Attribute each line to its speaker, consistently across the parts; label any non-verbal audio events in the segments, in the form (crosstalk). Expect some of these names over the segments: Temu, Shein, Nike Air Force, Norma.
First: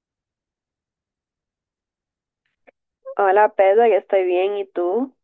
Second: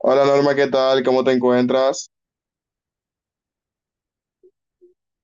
Speaker 1: Hola Norma, ¿qué tal? ¿Cómo te encuentras?
Speaker 2: Hola Pedro, yo estoy bien. ¿Y tú?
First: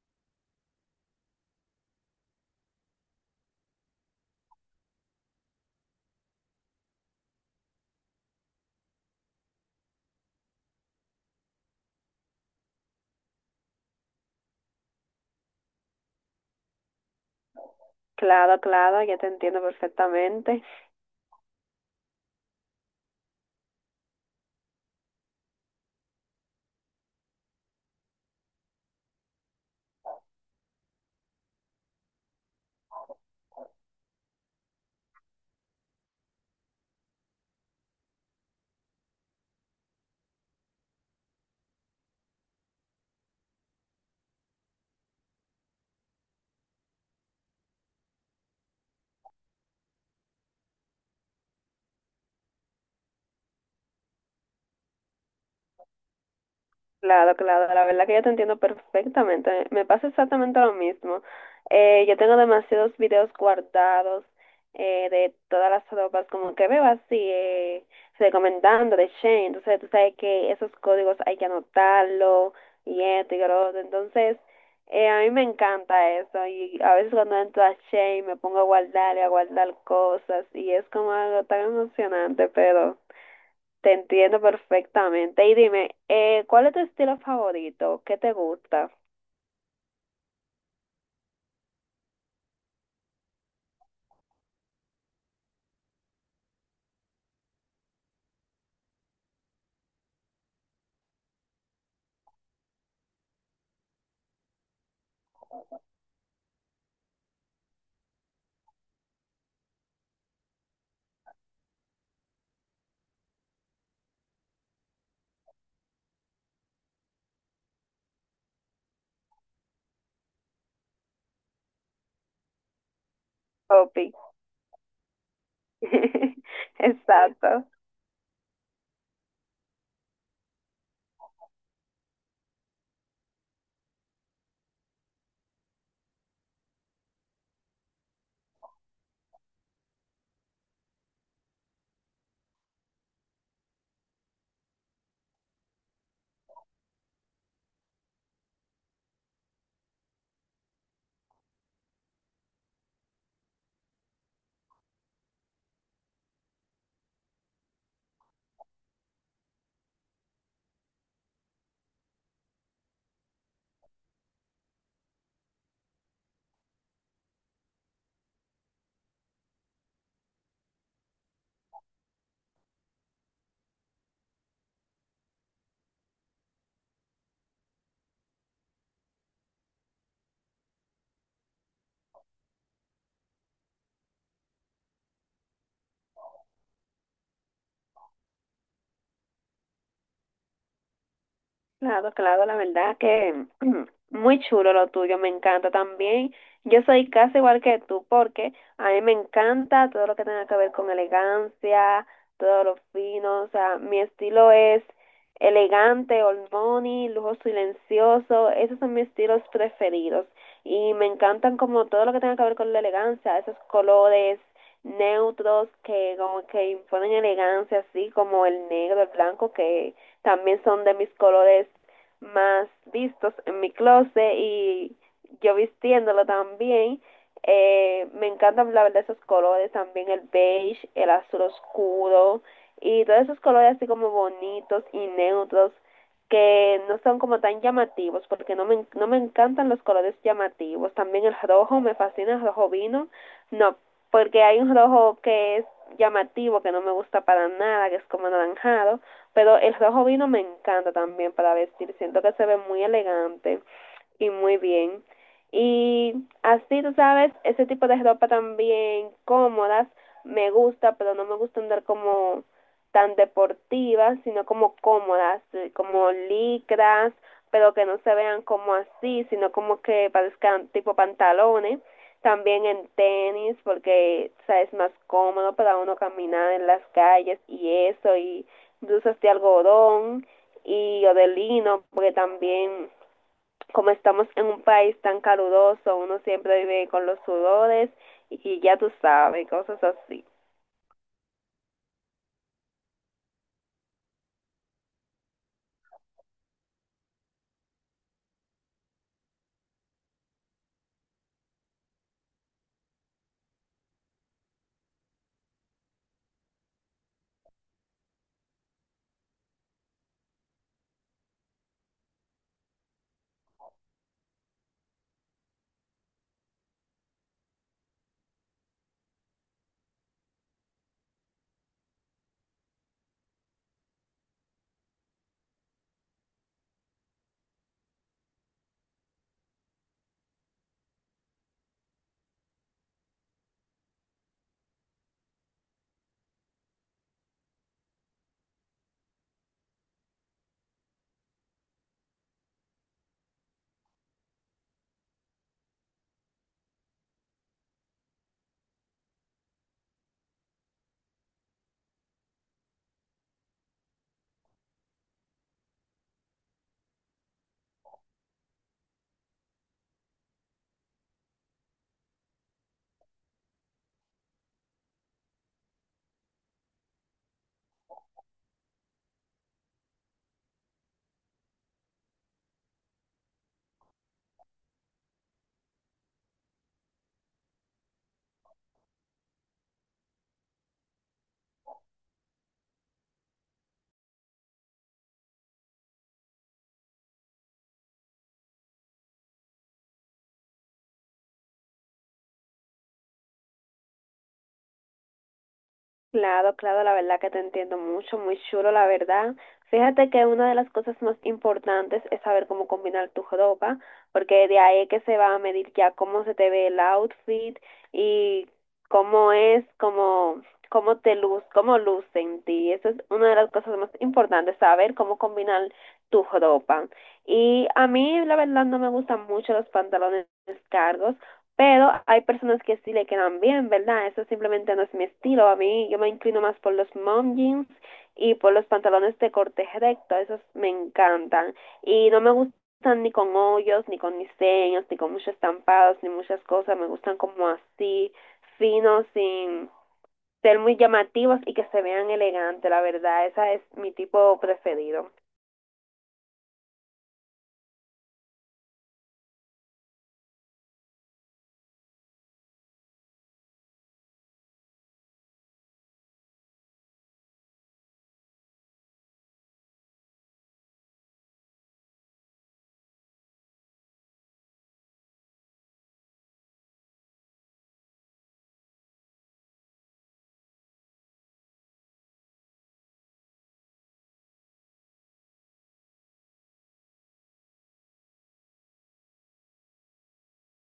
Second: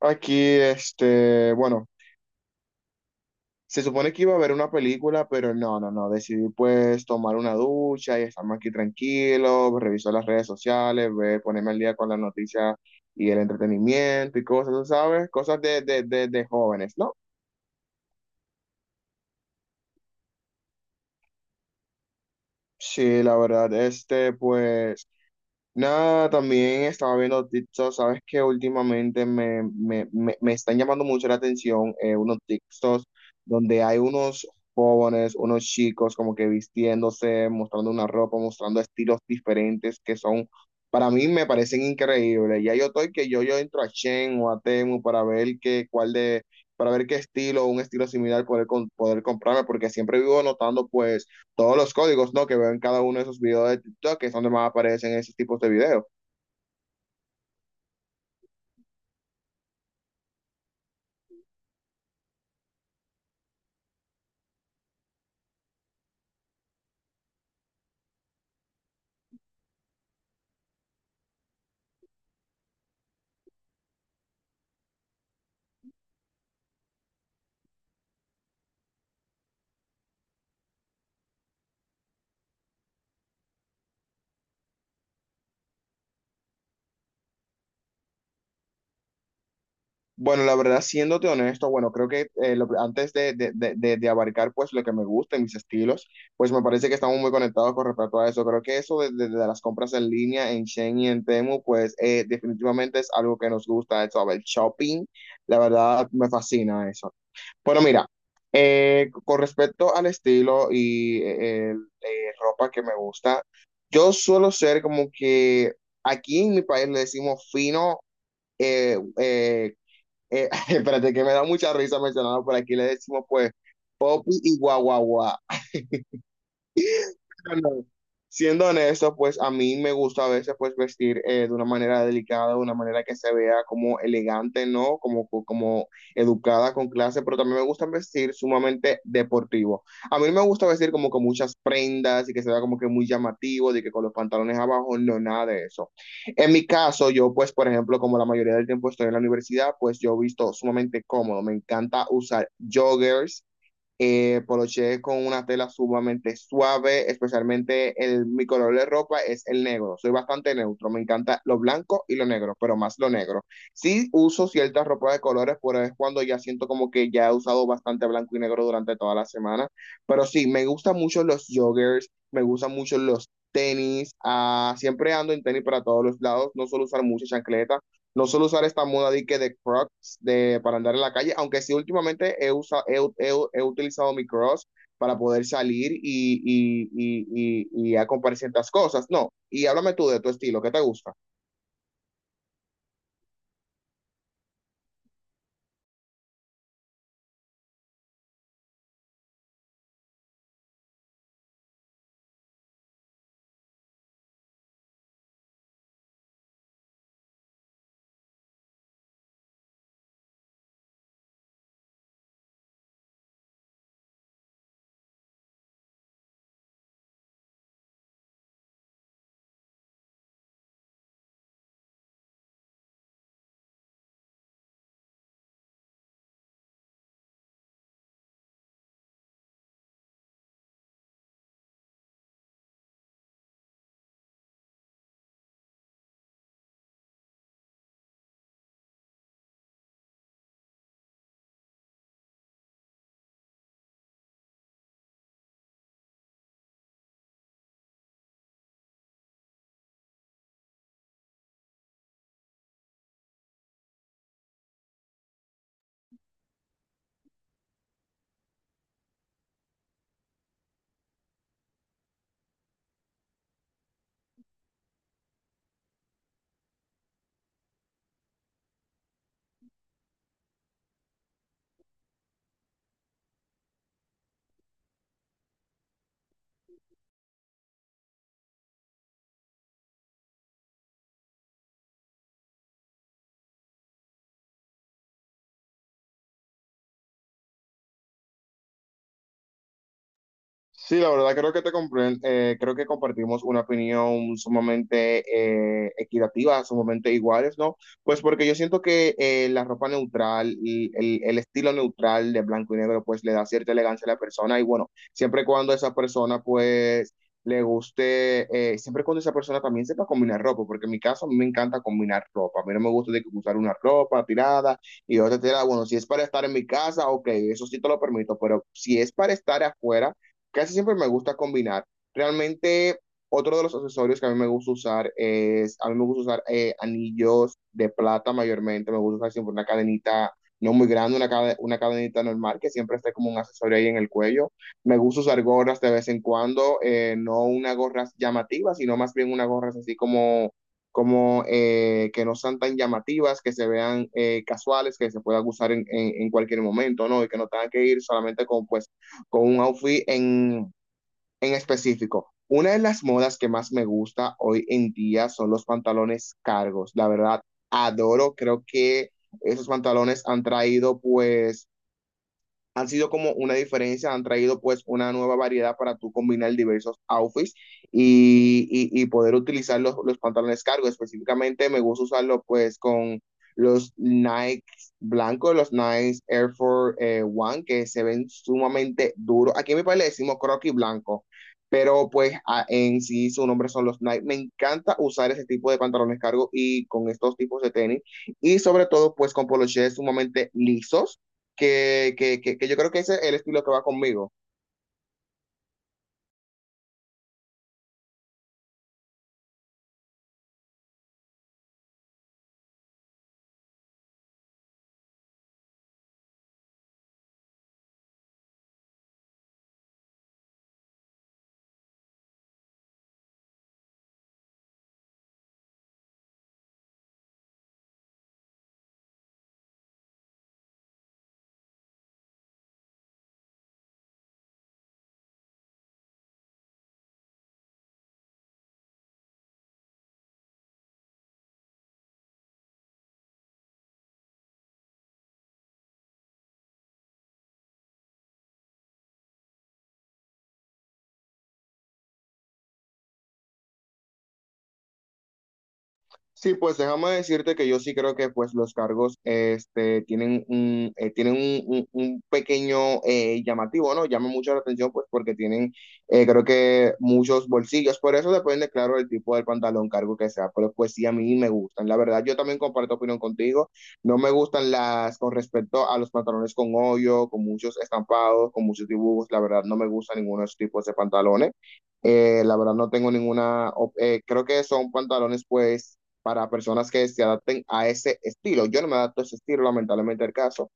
Speaker 1: Aquí, bueno, se supone que iba a ver una película, pero no, decidí pues tomar una ducha y estamos aquí tranquilos. Reviso las redes sociales, ver, ponerme al día con las noticias y el entretenimiento y cosas, ¿sabes? Cosas de jóvenes, ¿no?
Speaker 2: Claro, claro, ya te entiendo perfectamente.
Speaker 1: Sí, la verdad, pues... Nada, también estaba viendo TikTok. Sabes que últimamente me están llamando mucho la atención unos TikToks donde hay unos jóvenes, unos chicos como que vistiéndose, mostrando una ropa, mostrando estilos diferentes que son, para mí me parecen increíbles. Ya yo estoy que yo entro a Shein o a Temu para ver qué, para ver qué estilo, un estilo similar poder, poder comprarme, porque siempre vivo notando pues todos los códigos, ¿no? Que veo en cada uno de esos videos de TikTok, que es donde más aparecen esos tipos de videos.
Speaker 2: Claro, claro, la verdad que yo te entiendo perfectamente. Me pasa exactamente lo mismo. Yo tengo demasiados videos guardados, de todas las ropas, como que veo así, recomendando de Shane. Entonces, tú sabes que esos códigos hay que anotarlo y esto y lo otro. Entonces, a mí me encanta eso. Y a veces cuando entro a Shane me pongo a guardar y a guardar cosas y es como algo tan emocionante, pero... Te entiendo perfectamente. Y dime, ¿cuál es tu estilo favorito? ¿Qué te gusta,
Speaker 1: Bueno, la verdad, siéndote honesto, bueno, creo que antes de abarcar pues lo que me gusta y mis estilos, pues me parece que estamos muy conectados con respecto a eso. Creo que eso de las compras en línea en Shein y en Temu, pues definitivamente es algo que nos gusta, eso, el shopping, la verdad me fascina eso. Bueno, mira, con respecto al estilo y ropa que me gusta, yo suelo ser como que aquí en mi país le decimos fino, eh, eh, (laughs) espérate que me da mucha risa mencionarlo, por aquí le decimos pues
Speaker 2: Poppy?
Speaker 1: popi y guaguaguá.
Speaker 2: (laughs) Exacto.
Speaker 1: Bueno, siendo honesto, pues a mí me gusta a veces pues vestir de una manera delicada, de una manera que se vea como elegante, ¿no? Como, como educada, con clase, pero también me gusta vestir sumamente deportivo. A mí no me gusta vestir como con muchas prendas y que se vea como que muy llamativo, de que con los pantalones abajo, no, nada de eso. En mi caso, yo pues, por ejemplo, como la mayoría del tiempo estoy en la universidad, pues yo visto sumamente cómodo. Me encanta usar joggers, poloché con una tela sumamente suave, especialmente mi color de ropa es el negro. Soy bastante neutro, me encanta lo blanco y lo negro, pero más lo negro. Sí uso ciertas ropas de colores, pero es cuando ya siento como que ya he usado bastante blanco y negro durante toda la semana. Pero sí, me gustan mucho los joggers, me gustan mucho los tenis, ah, siempre ando en tenis para todos los lados, no suelo usar mucha chancleta, no suelo usar esta moda de que de croc, de, para andar en la calle, aunque sí últimamente he, usa, he, he, he utilizado mi cross para poder salir y a comprar ciertas cosas. No, y háblame tú de tu estilo, ¿qué te gusta?
Speaker 2: Claro, claro, la verdad que (clears throat) muy chulo lo tuyo, me encanta también. Yo soy casi igual que tú porque a mí me encanta todo lo que tenga que ver con elegancia, todo lo fino, o sea, mi estilo es elegante, old money, lujo silencioso, esos son mis estilos preferidos y me encantan como todo lo que tenga que ver con la elegancia, esos colores neutros que como que imponen elegancia, así como el negro, el blanco que también son de mis colores más vistos en mi closet y yo vistiéndolo también. Me encantan la verdad esos colores, también el beige, el azul oscuro y todos esos colores así como bonitos y neutros que no son como tan llamativos porque no me encantan los colores llamativos. También el rojo, me fascina el rojo vino, no, porque hay un rojo que es llamativo, que no me gusta para nada, que es como anaranjado, pero el rojo vino me encanta también para vestir. Siento que se ve muy elegante y muy bien. Y así, tú sabes, ese tipo de ropa también cómodas me gusta, pero no me gusta andar como tan deportivas, sino como cómodas, como licras, pero que no se vean como así, sino como que parezcan tipo pantalones. También en tenis, porque o sea, es más cómodo para uno caminar en las calles y eso, y dulces de algodón y o de lino, porque también como estamos en un país tan caluroso, uno siempre vive con los sudores y ya tú sabes, cosas así.
Speaker 1: Sí, la verdad creo que creo que compartimos una opinión sumamente equitativa, sumamente iguales, ¿no? Pues porque yo siento que la ropa neutral y el estilo neutral de blanco y negro pues le da cierta elegancia a la persona y bueno, siempre y cuando esa persona pues le guste, siempre y cuando esa persona también sepa combinar ropa, porque en mi caso a mí me encanta combinar ropa, a mí no me gusta de que usar una ropa tirada y otra tirada, bueno, si es para estar en mi casa, ok, eso sí te lo permito, pero si es para estar afuera, casi siempre me gusta combinar. Realmente, otro de los accesorios que a mí me gusta usar es, a mí me gusta usar anillos de plata mayormente, me gusta usar siempre una cadenita no muy grande, una cadenita normal que siempre esté como un accesorio ahí en el cuello. Me gusta usar gorras de vez en cuando, no una gorras llamativas, sino más bien unas gorras así como, como que no sean tan llamativas, que se vean casuales, que se puedan usar en cualquier momento, ¿no? Y que no tengan que ir solamente con pues con un outfit en específico. Una de las modas que más me gusta hoy en día son los pantalones cargos. La verdad, adoro, creo que esos pantalones han traído pues han sido como una diferencia, han traído pues una nueva variedad para tú combinar diversos outfits y poder utilizar los pantalones cargo. Específicamente me gusta usarlo pues con los Nike blancos, los Nike Air Force One, que se ven sumamente duros. Aquí en mi país le decimos croquis blanco, pero pues en sí su nombre son los Nike. Me encanta usar ese tipo de pantalones cargo y con estos tipos de tenis y sobre todo pues con polochés sumamente lisos que yo creo que ese es el estilo que va conmigo.
Speaker 2: Claro, claro, la verdad que te entiendo mucho, muy chulo, la verdad. Fíjate que una de las cosas más importantes es saber cómo combinar tu ropa, porque de ahí es que se va a medir ya cómo se te ve el outfit y cómo es, cómo, cómo te luz, cómo luce en ti. Eso es una de las cosas más importantes, saber cómo combinar tu ropa. Y a mí, la verdad, no me gustan mucho los pantalones cargos. Pero hay personas que sí le quedan bien, ¿verdad? Eso simplemente no es mi estilo. A mí yo me inclino más por los mom jeans y por los pantalones de corte recto. Esos me encantan. Y no me gustan ni con hoyos, ni con diseños, ni con muchos estampados, ni muchas cosas. Me gustan como así, finos, sin ser muy llamativos y que se vean elegantes. La verdad, ese es mi tipo preferido.
Speaker 1: Sí, pues déjame decirte que yo sí creo que pues los cargos este, tienen un, tienen un pequeño llamativo, ¿no? Llama mucho la atención pues porque tienen creo que muchos bolsillos, por eso depende, claro, el tipo del pantalón cargo que sea, pero pues sí a mí me gustan. La verdad, yo también comparto opinión contigo, no me gustan las con respecto a los pantalones con hoyo, con muchos estampados, con muchos dibujos, la verdad no me gustan ninguno de esos tipos de pantalones. La verdad no tengo ninguna, creo que son pantalones pues para personas que se adapten a ese estilo. Yo no me adapto a ese estilo, lamentablemente el caso.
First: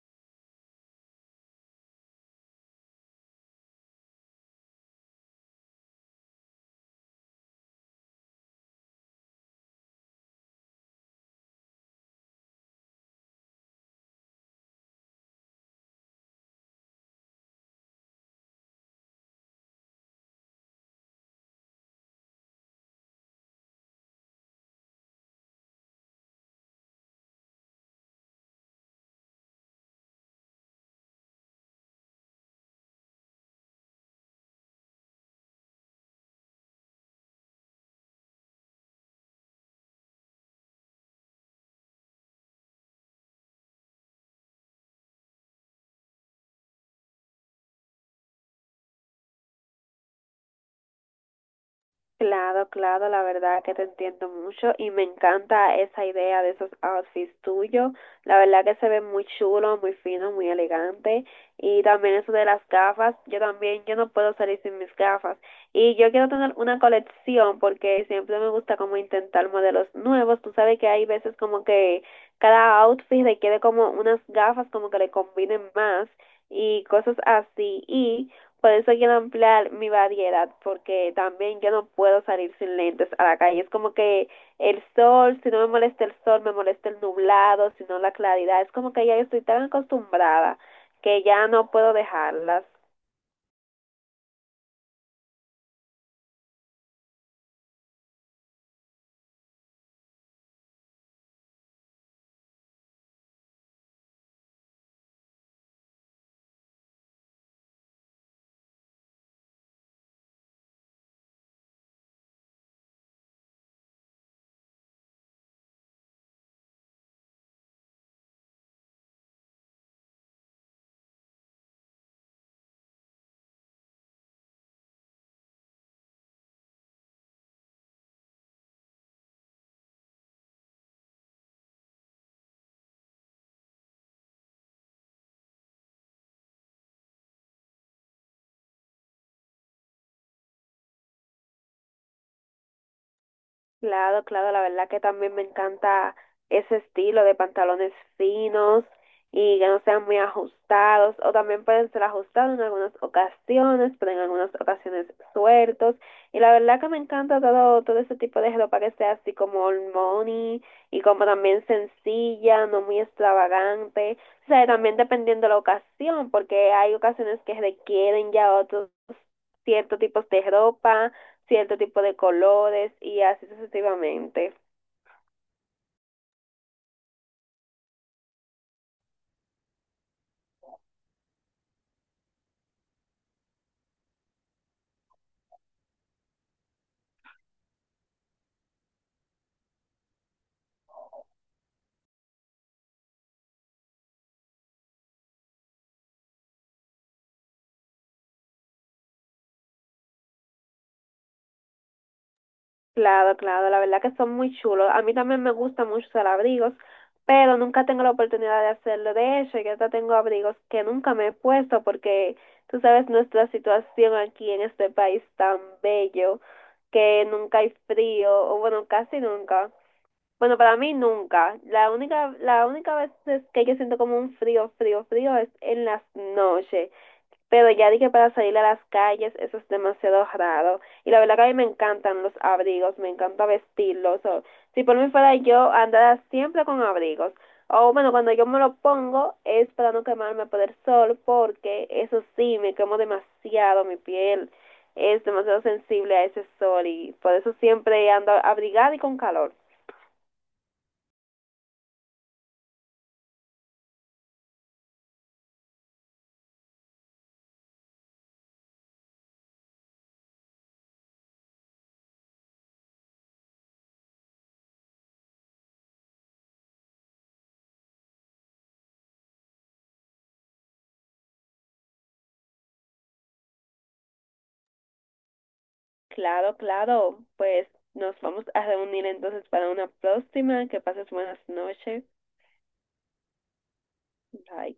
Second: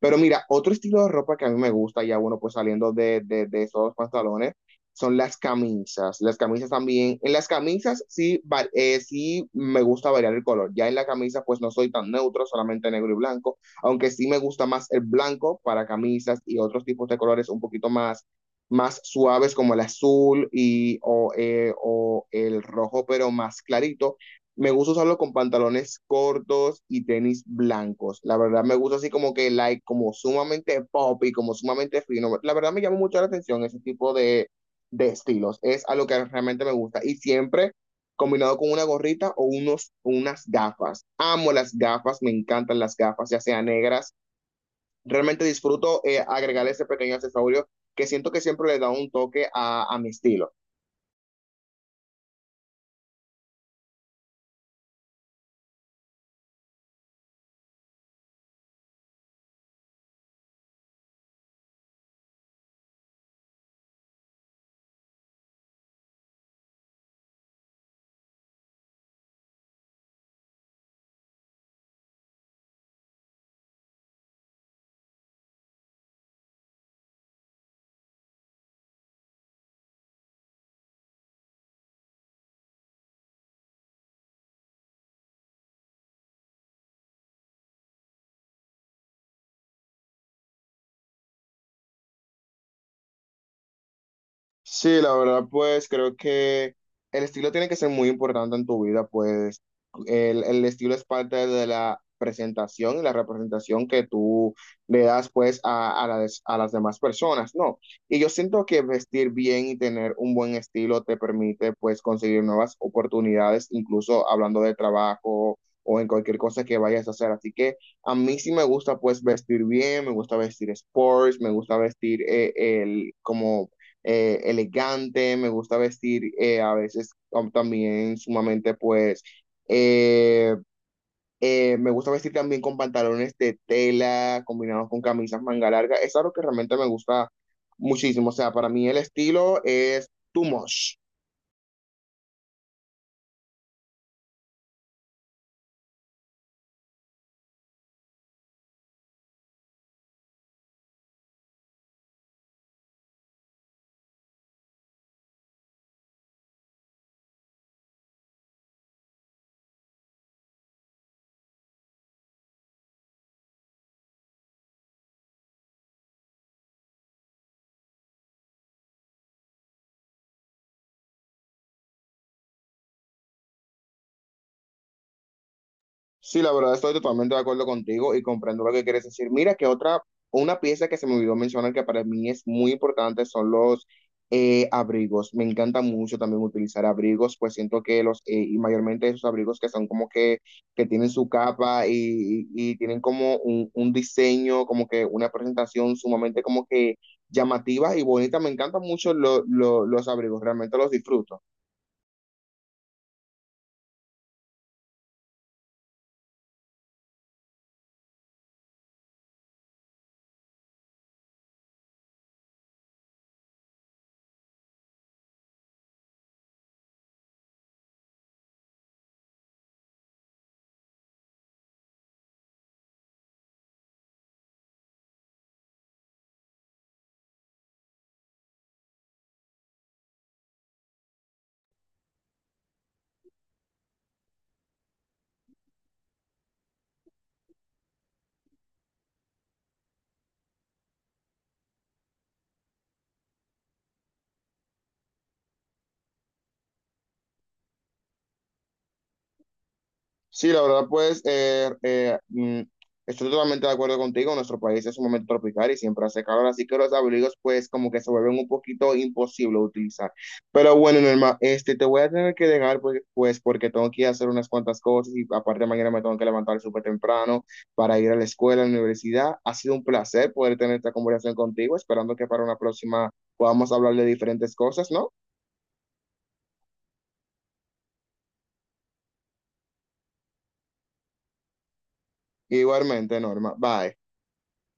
Speaker 1: Pero mira, otro estilo de ropa que a mí me gusta, ya bueno, pues saliendo de esos pantalones, son las camisas. Las camisas también, en las camisas sí, sí me gusta variar el color. Ya en la camisa pues no soy tan neutro, solamente negro y blanco, aunque sí me gusta más el blanco para camisas y otros tipos de colores un poquito más, más suaves como el azul o el rojo, pero más clarito me gusta usarlo con pantalones cortos y tenis blancos. La verdad me gusta así como que like, como sumamente pop y como sumamente fino. La verdad me llama mucho la atención ese tipo de estilos. Es algo que realmente me gusta. Y siempre combinado con una gorrita o unas gafas. Amo las gafas, me encantan las gafas, ya sean negras. Realmente disfruto agregar ese pequeño accesorio que siento que siempre le da un toque a mi estilo.
Speaker 2: Claro, claro, la verdad que te entiendo mucho y me encanta esa idea de esos outfits tuyos. La verdad que se ve muy chulo, muy fino, muy elegante. Y también eso de las gafas, yo también, yo no puedo salir sin mis gafas. Y yo quiero tener una colección porque siempre me gusta como intentar modelos nuevos. Tú sabes que hay veces como que cada outfit requiere como unas gafas como que le combinen más y cosas así. Y por eso quiero ampliar mi variedad, porque también yo no puedo salir sin lentes a la calle. Es como que el sol, si no me molesta el sol, me molesta el nublado, si no la claridad. Es como que ya yo estoy tan acostumbrada que ya no puedo dejarlas.
Speaker 1: Sí, la verdad, pues creo que el estilo tiene que ser muy importante en tu vida, pues el estilo es parte de la presentación y la representación que tú le das pues a, a las demás personas, ¿no? Y yo siento que vestir bien y tener un buen estilo te permite pues conseguir nuevas oportunidades, incluso hablando de trabajo o en cualquier cosa que vayas a hacer. Así que a mí sí me gusta pues vestir bien, me gusta vestir sports, me gusta vestir el como elegante, me gusta vestir a veces también sumamente pues... eh, me gusta vestir también con pantalones de tela combinados con camisas manga larga. Es algo que realmente me gusta muchísimo. O sea, para mí el estilo es too much.
Speaker 2: Claro, claro, la verdad que también me encanta ese estilo de pantalones finos y que no sean muy ajustados, o también pueden ser ajustados en algunas ocasiones, pero en algunas ocasiones sueltos. Y la verdad que me encanta todo, todo ese tipo de ropa que sea así como old money y como también sencilla, no muy extravagante. O sea, también dependiendo de la ocasión, porque hay ocasiones que requieren ya otros ciertos tipos de ropa, cierto tipo de colores y así sucesivamente.
Speaker 1: Sí, la verdad estoy totalmente de acuerdo contigo y comprendo lo que quieres decir. Mira que otra, una pieza que se me olvidó mencionar que para mí es muy importante son los abrigos. Me encanta mucho también utilizar abrigos, pues siento que los, y mayormente esos abrigos que son como que tienen su capa y tienen como un diseño, como que una presentación sumamente como que llamativa y bonita. Me encantan mucho los abrigos, realmente los disfruto.
Speaker 2: Claro, claro, la verdad que son muy chulos. A mí también me gustan mucho los abrigos, pero nunca tengo la oportunidad de hacerlo. De hecho, yo hasta tengo abrigos que nunca me he puesto porque tú sabes nuestra situación aquí en este país tan bello que nunca hay frío, o bueno, casi nunca. Bueno, para mí nunca. La única vez es que yo siento como un frío, frío, frío es en las noches. Pero ya dije para salir a las calles, eso es demasiado raro. Y la verdad que a mí me encantan los abrigos, me encanta vestirlos. Si por mí fuera yo, andara siempre con abrigos. O bueno, cuando yo me lo pongo es para no quemarme por el sol, porque eso sí, me quemo demasiado mi piel. Es demasiado sensible a ese sol y por eso siempre ando abrigada y con calor.
Speaker 1: Sí, la verdad, pues estoy totalmente de acuerdo contigo. Nuestro país es un momento tropical y siempre hace calor, así que los abrigos, pues, como que se vuelven un poquito imposible de utilizar. Pero bueno, Norma, te voy a tener que dejar, pues, porque tengo que ir a hacer unas cuantas cosas y aparte mañana me tengo que levantar súper temprano para ir a la escuela, a la universidad. Ha sido un placer poder tener esta conversación contigo, esperando que para una próxima podamos hablar de diferentes cosas, ¿no?
Speaker 2: Claro, claro, pues nos vamos a reunir entonces para una próxima. Que pases buenas noches.
Speaker 1: Igualmente, Norma. Bye.
Speaker 2: Bye.